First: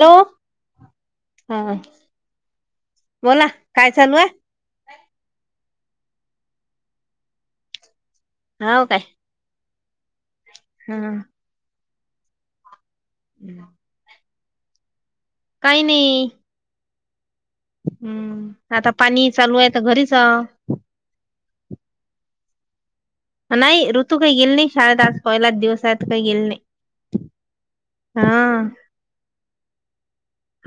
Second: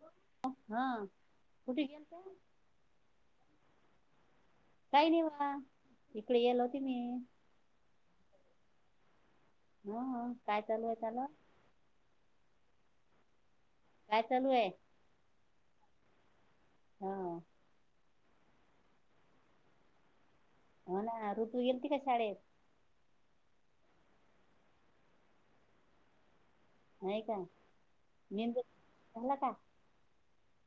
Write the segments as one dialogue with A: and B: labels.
A: Hello
B: हा
A: हा
B: कुठे गेलता?
A: बोला काय चालू आहे
B: काही नाही बा इकडे येल होते मी
A: हाव काय
B: हा काय चालू
A: हा
B: आहे त्याला
A: हम्
B: काय चालू आहे
A: काही नाही
B: हा
A: हम्म आता पाणी चालू आहे तर घरीच हाव
B: तू गेलती का शाळेत
A: नाही ऋतू काही गेले नाही शाळेत आज पहिलाच दिवस काही गेल नाही
B: नाहीय का
A: हा
B: [unintelligible] झाला का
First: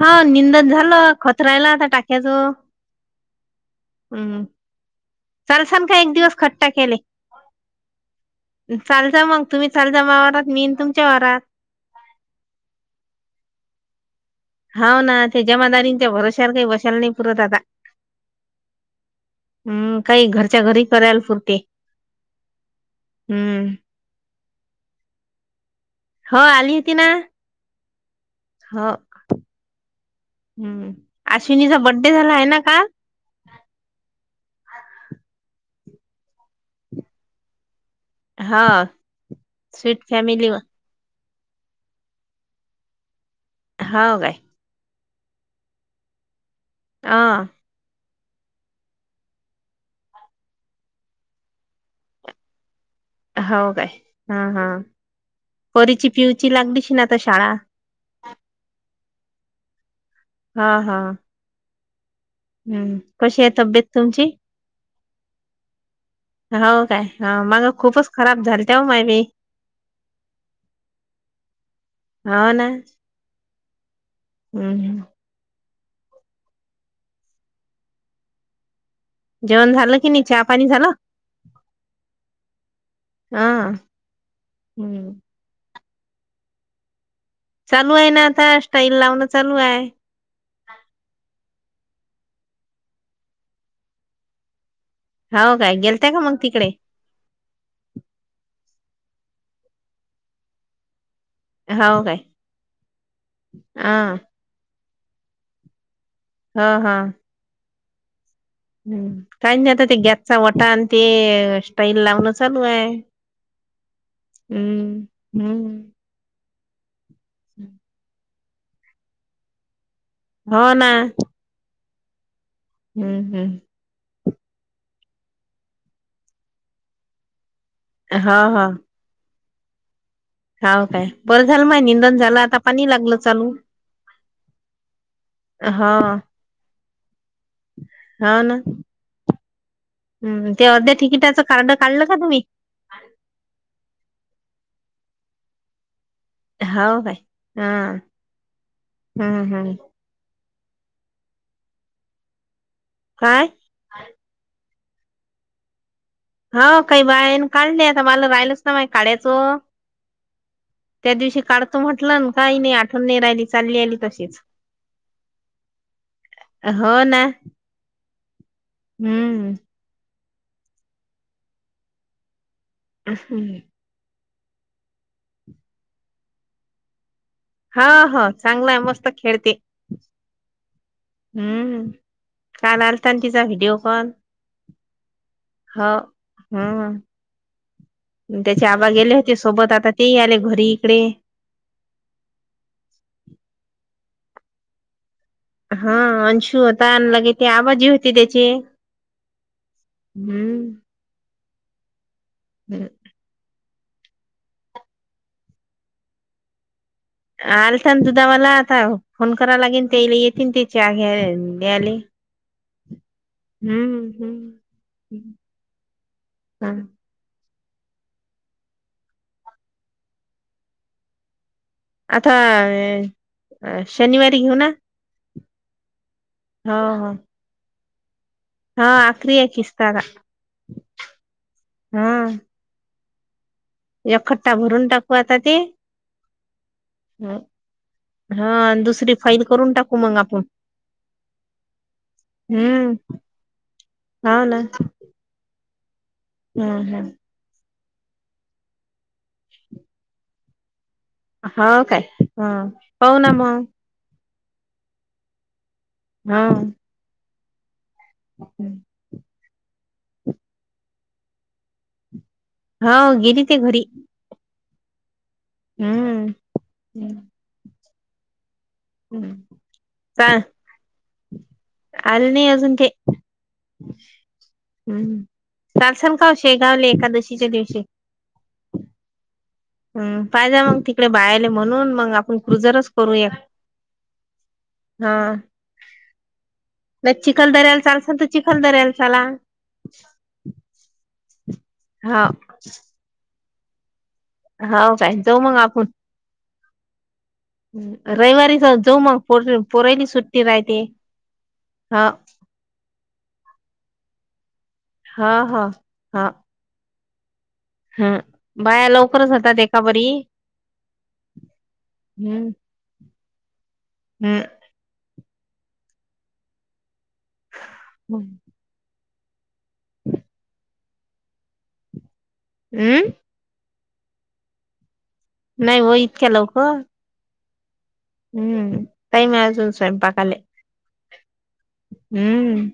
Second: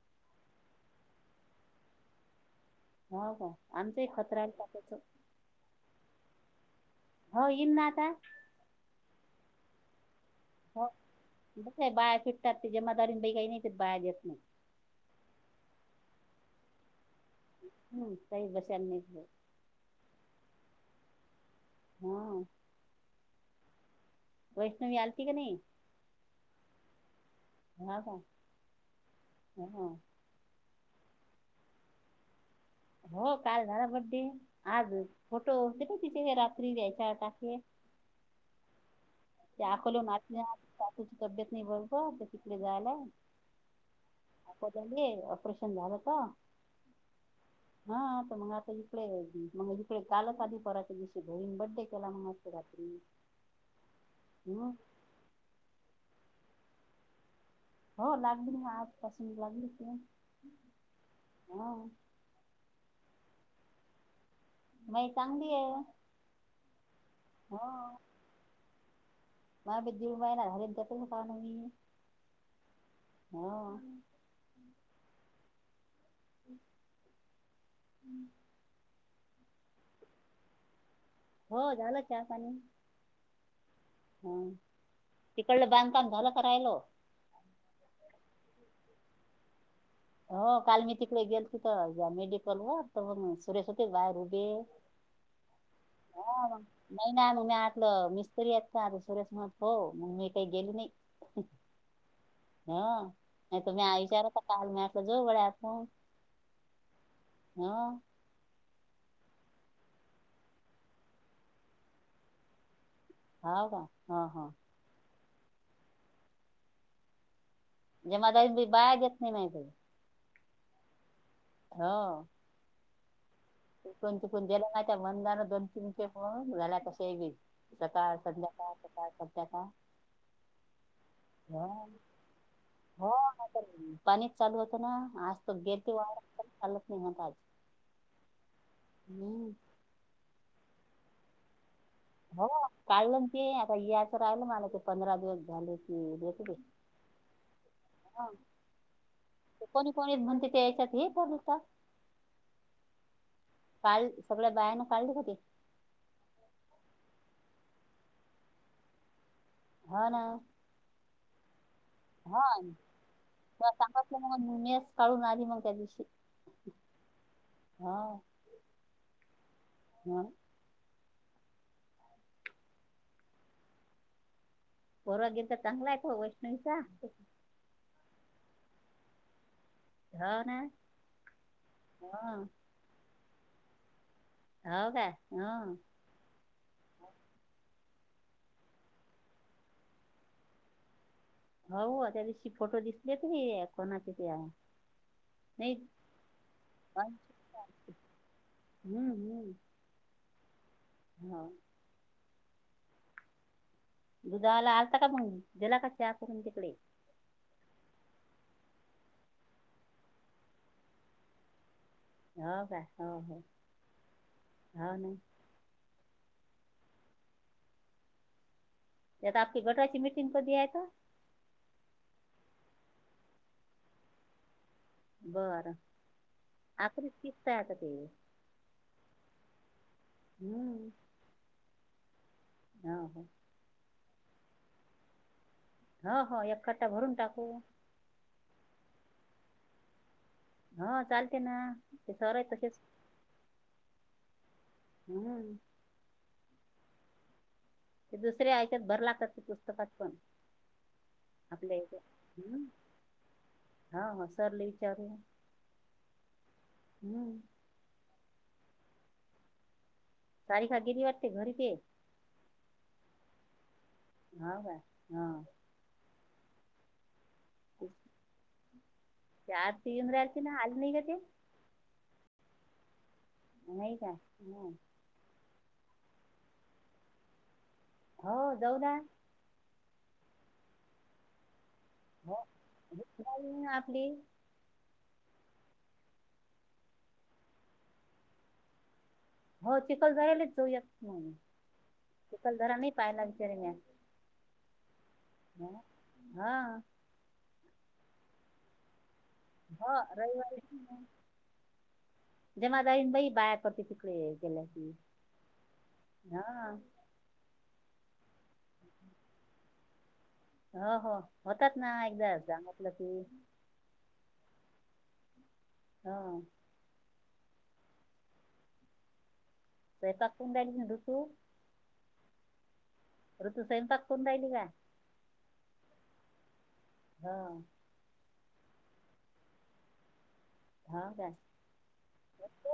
A: हा निंदन झालं खत रायला आता टाक्याचं
B: हो आमचाही खत
A: हम्म
B: राहील टाकायचं
A: चालसान एक दिवस खत टाक्याले
B: ना आता
A: चाल जा मग तुम्ही चाल जा मा वावरात मी येईन
B: हो
A: तुमच्या वावरात
B: कस्याही बाया फिटतात ते जमादारीन काही नाही बाया देत नाही
A: हा ना ते जमादारींच्या भरवस्यावर काही बशाले नाही पुरत आता
B: हम्म काही बसायला नाही देत.
A: हम् काही घरच्या घरी करायला पुरते
B: हा
A: हम्म
B: वैष्णवी आलती कि नाही
A: ती ना
B: हा हा
A: ह हम्म अश्विनीचा बड्डे झाला आहे ना काल
B: हो काल दरा बड्डे आजच फोटो त रात्री त्या याचार टाकेल
A: हा
B: ते
A: स्वीट
B: अकोल्याहून
A: फॅमिली हो
B: ची तब्येत नाही बोरोबरतिकडे जायल आहे
A: हा काय
B: ऑपरेशन झालं त
A: आ
B: हा मग आता इकडे मग इकडे कालच आली परवाच्या दिवशी घरी बड्डे केला मग आज रात्री
A: हो काय हा हा
B: हम्म
A: परीची पिऊची लागलीअशील आता शाळा
B: हो लागली ना आजपासून लागली क
A: हा हा
B: हो
A: हम्म कशी आहे तब्येत तुमची
B: मई चांगली आहे
A: हो काय माग खूपच खराब झालत्या तव माय बाई
B: माग मी दीड महिना झाली त्यातच हाव मी
A: हो ना
B: हो
A: हम्म हम
B: हम्
A: जेवण झालं की नाही चहा पाणी झालं
B: हो झालं चाहा पाणी
A: हा हम्म
B: तिकडलं बांध काम झालं का राहील
A: चालू आहे ना आता स्टाईल लावणं चालू आहे
B: हो काल मी तिकडे गेलती त मेडिकल वर तर मग सुरेश होते बाहेर ऊभे
A: हो काय गेलत्या का मग
B: हा म
A: तिकडे
B: नैना म्या म्हटलं मिस्त्री आहेत आ सुरेश मनत हो मग मी काही गेली नाही
A: हो काय
B: हो नाही तुम्ही आई
A: अ
B: विचाराता काल म कजो वड्या आपो
A: हा हा
B: हा
A: हम्म काही नाही आता ते गॅसचा कटा आणि ते स्टाईल लावणं चालू आहे
B: हा का हा हा
A: हम्म हम्म हम्
B: ी बाॅग घेत नाही माहित
A: हो ना
B: हा
A: हम्म हम्म
B: कोण तिकण गेल्या नाहीहि त्या म जाान दोन तीन पेप झाल्या तस एग सकाळ
A: हो
B: संध्याकाळ सकाळ सध्या काळ
A: हा काय बरं झालं माय निंदन झालं आता पाणी
B: हो
A: लागलं चालू
B: गे तेवार चालत नाही आता आज
A: हा ना
B: हम्
A: हम्म ते अर्ध्या तिकीटाचं कारड
B: हो काढलं ते आता याचं राहिल मला ते पंधरा दिवस झाले की देते ते
A: हो काय हम
B: हा
A: हम्म हम्म
B: कोणी कोणी म्हणते याच्यात हे बलूता
A: काय
B: काल सगळ्या बायान काज कती
A: हो काही बाईण काढली आता मला राहिलच ना मा काढायचं
B: हा ना
A: त्या दिवशी का
B: हा ते्हा
A: आली
B: सांगत मग
A: तशीच
B: मेस काढून आली मग त्या दिवशी
A: हो ना
B: हा
A: हम्म.
B: ह
A: अ हम
B: परवागिंत चंगलायत वैष्णवीसा
A: ह हा चांगला आहे मस्त खेळते
B: हो ना
A: हम्म
B: हा
A: काल आलता आणि तिचा व्हिडीिओ कॉल
B: हो का हम
A: हो हम्म त्याचे आबा गेले होते सोबत आता ते आले घरी इकडे
B: हो त्या दिवशी फोटो दिसलेत र कोणाचे ते नाही
A: हा अंशू होता आणि
B: अं-
A: लगे ते आवाजी होती त्याचे
B: हम्म
A: हम्म
B: होा
A: हम्
B: दुधाला आलता का मग जला का चहा करून तिकडे
A: आलता ना दुधा मला आता फोन कराव लागेल ते येतील त्या घ्या द्यायले
B: हो का हो हो
A: हम्म
B: ह ना
A: हा
B: याता आपकी बेटाची मीटिंग कर दयता
A: आता शनिवारी घेऊ ना
B: बरं
A: हो
B: अखरी
A: हो
B: किितत आता ते
A: हा आक्रया किस्त. आता
B: हम्म.
A: हा..
B: [inaudible]
A: एक खट्टा भरून टाकू आता ते.
B: ह हो एक खट्टा भरून टाकू.
A: हा आणि दुसरी फाईल करून टाकू मग आप..
B: हा चालते ना ते सर आहे तसेच.
A: हाव ना.
B: हम्म.
A: हम्म हम्.
B: ते दुसरे यच्यात भरला का ते पुस्तकात पण. आपल्या
A: हाव
B: इथे
A: काय हा
B: हम्म
A: पाहु ना मग.
B: हो हो सरले विचारूया.
A: हा. हम्म.
B: सारे सारखे वाटते घरी ते.
A: हाव गेली ती घरी.
B: हाव काय हां.
A: हम्म हम्.
B: [inaudible] त्याआरती ईद्रंआलती
A: चाल
B: ना अली न इ ग ती.
A: कोन ते,
B: नाही का हम्.
A: चाल शाण काव शेगावले एकादशीच्या दिवशी.
B: हो जाऊ ना.
A: हम पाझ्या मग तिकडे बायले म्हणून. मग आपण
B: हो
A: क्रुझरच करूया.
B: जाऊ ना आपली
A: हा नाही चिखल दर्याल चाल सल तर चिखल दर्याल.
B: हो चिखलदरा्यालाच जाऊयात म्हण
A: हा
B: चिखलदरा नाही पाहाला बिचारे ह्या.
A: हव काय. जाऊ
B: हं हा.
A: हम रईवारी स जाऊ मग. पोर
B: हो
A: पोरायली सुट्टी राहते
B: रईवारी,
A: हा
B: जमा दारीन बई बाया करते तिकडे. केला की,
A: हा हा
B: हां.
A: हं बाया लवकरच होतात एका बरी.
B: हो हो होतात ना एकदा सांगतलं की.
A: हम.
B: ह.
A: हम.
B: सैयपाक कउन रायली ना दु तू.
A: हम्म.
B: ऋतू स्वयंपाक कुरुन रायली का.
A: नाही हो इतक्या लवक.
B: हा.
A: हम्म टाईम आजून स्वयंपाकाले.
B: हाव काय.
A: हम्म.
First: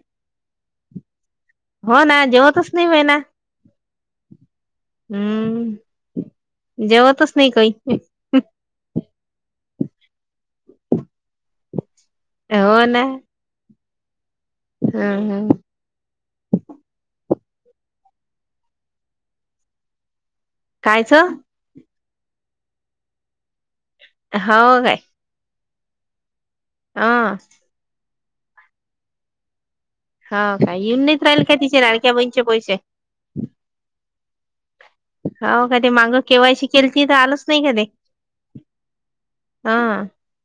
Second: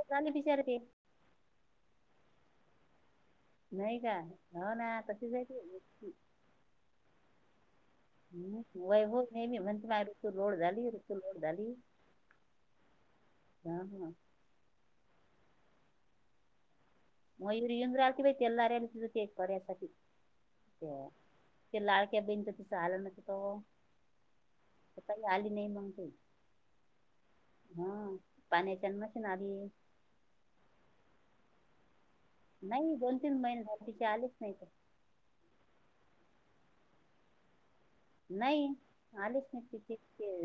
B: ते.
A: हो ना जेवतच नाही महिना.
B: नाही काय.
A: हम्म जेवतच नाही कही.
B: हम वय हो नाहीेमीी म्हणते माझ ऋतू लोड झाली ऋतू लोड झाली.
A: हो ना.
B: ह हा.
A: हम हम.
B: मयुर यंद आती बाय तेलरती पर्यासाठी
A: कायच हो
B: तेला. क्या बन तर तसं आलं ना त त काही आली नाही मग ते.
A: हा.
B: पाण्याच्यान्मशन आध.
A: हा काय येऊन नाहीत राहिल काय तिचे राहि. ब पैसे
B: नाही दोन तीन महिने झाले तिचे आलेच नाही तर
A: हो का ते माग. केव्हाशी केली ती तर आलच नाही कधे.
B: नाही आलेच नाही ति ते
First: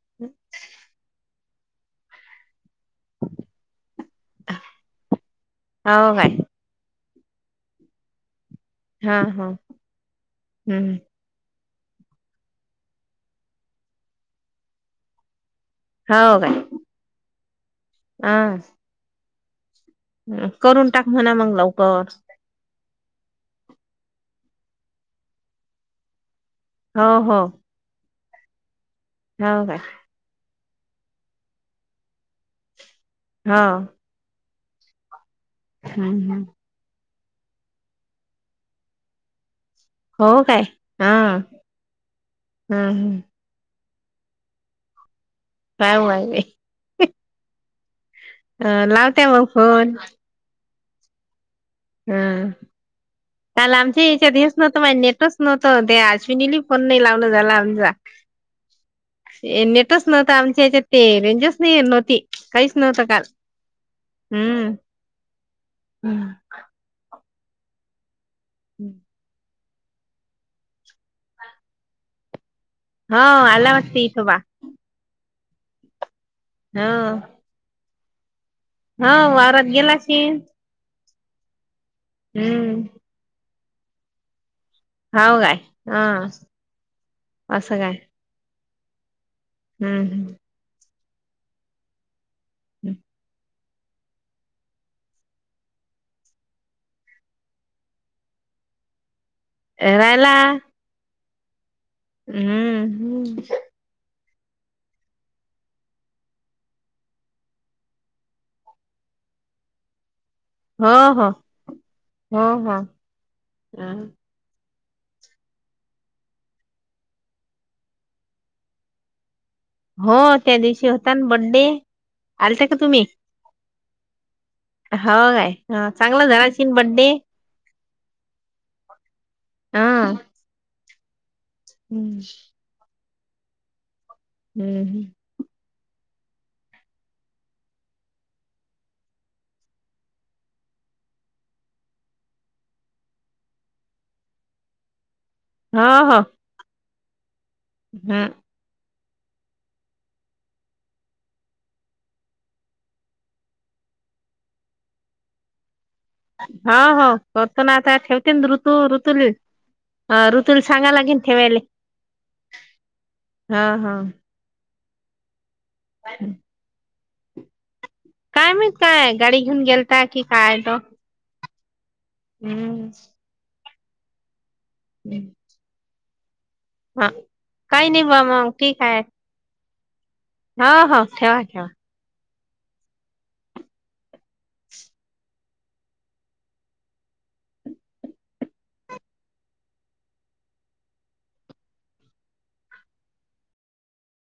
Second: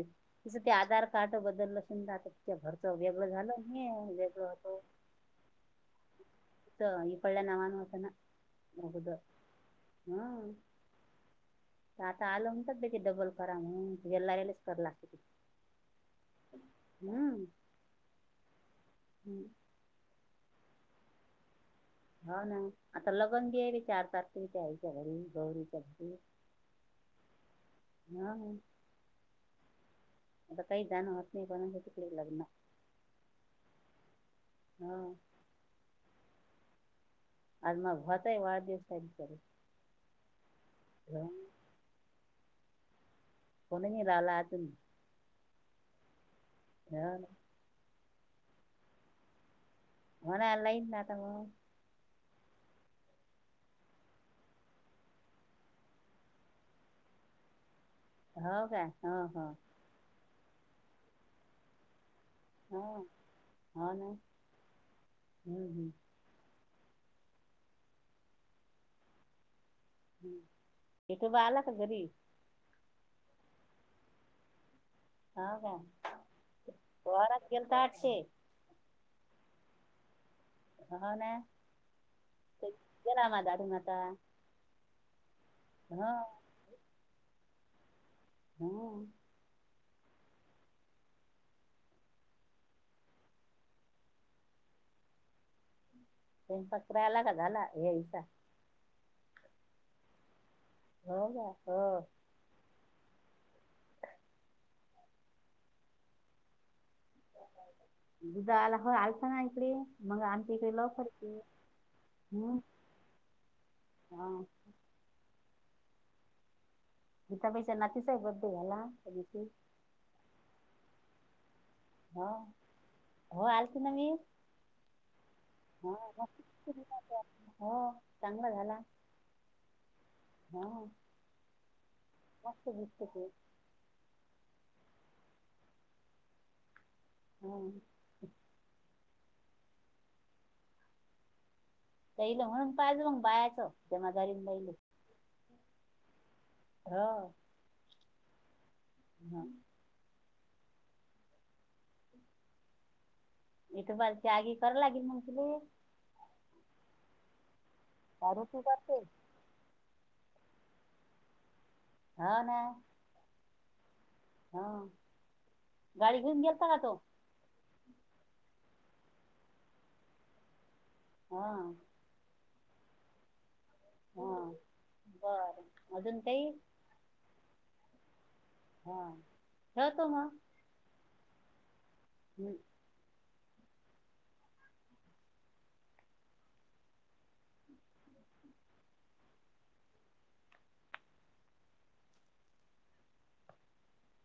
B: तिचं ते आधार कार्ड बदललं असून ज. घरच वेगळं झालं नाही वेगळं
A: हा
B: होत.
A: हो काय
B: इ पल्याला नावान वात ना. अगोदर
A: हा हा
B: हं
A: हम्म.
B: आता आलं म्हणताात बेट डबल करा म्ह त गलाेलेच कर लागते त.
A: हो काय. हह.
B: हम्म.
A: करून टाक म्हणा मग लाव.
B: होा ना आता लगन घे रे चार पाच तरीच्या आईच्या घरी गौरीच्या घरी.
A: हो हो.
B: हा....
A: हो का...
B: आता काही जाणंवत नाही पण हे चुकले लग्न....
A: हा....
B: हा....
A: हम्म हम्म....
B: आजमा होताय वाढ दिवस का कर....
A: हो काय हा हम् हम्.
B: कोणी नि राला आ तुम्ही.
A: हाय आहे. अ लावत्या मग. फोन
B: होणा लही नाता म.
A: हा. काल आमच्या याच्यात देस नव्हतं माझे नेटच नव्हतं ते अश्विनील फोन नाही लावण झाला आमचा.
B: हो का हो हो
A: नटच नव्हत आमच्या याच्यात ते रेंजच नाही नव्हती. काहीच
B: हो
A: नव्हतं काल
B: हो ना
A: हम्मम.
B: हम्म हम्म
A: हम्म.
B: हम् इथे बालक गरीब.
A: होा आला वास्तथोबा.
B: हो का वरात केलता आटची.
A: होा वारात गेला की....
B: हो ना ते
A: हम्म
B: केला मा दाड नाता....
A: हाव काय हा असं काय....
B: हम....
A: हम्म हम.... हम....
B: प पकरायला का झाला हेसा....
A: येरायला.
B: हो का... हो
A: हम्म हम्म....
B: दुध आला हो आलता ना इकडे मग आ... क
A: हो
B: लव
A: हो हो
B: हम
A: हो
B: हा... गीताबाईच्या नातीचा आहे बर्थडे घाला..
A: हो त्या दिवशी होता बड्डे आलता का तुम्ही...
B: कधी नाही...
A: हो काय चांगला झाला की
B: दिसते गीता
A: बड्डे...
B: ताई. हो चांगला झाला हा...
A: हम्म...
B: हो हो...
A: हम्म हम....
B: हम... तहिल म्हणून पाहिजे मंग बायाचं जमा झाारीहिल..
A: हा हा...
B: हा...
A: हा...
B: हम्म... इथे बालची आगी करां लागेल म्हण तुले....
A: हो हो करत ना आता ठेवते
B: दारू तू
A: ऋतू
B: करते
A: ऋतुली... अ ऋतुल सांगाला लागेल ठेवायला...
B: हा ना...
A: हा हा...
B: अ गाडी घेऊन गेलता का तो.
A: काय मी काय गाडी घेऊन गेलताय की काय तो.
B: हा
A: हम्म.
B: हा बर अजून तेही
A: हा काही नाही बा मग ठीक आहे.
B: ह तो म....
A: हा हो ठेवा ठेवा...
B: ह...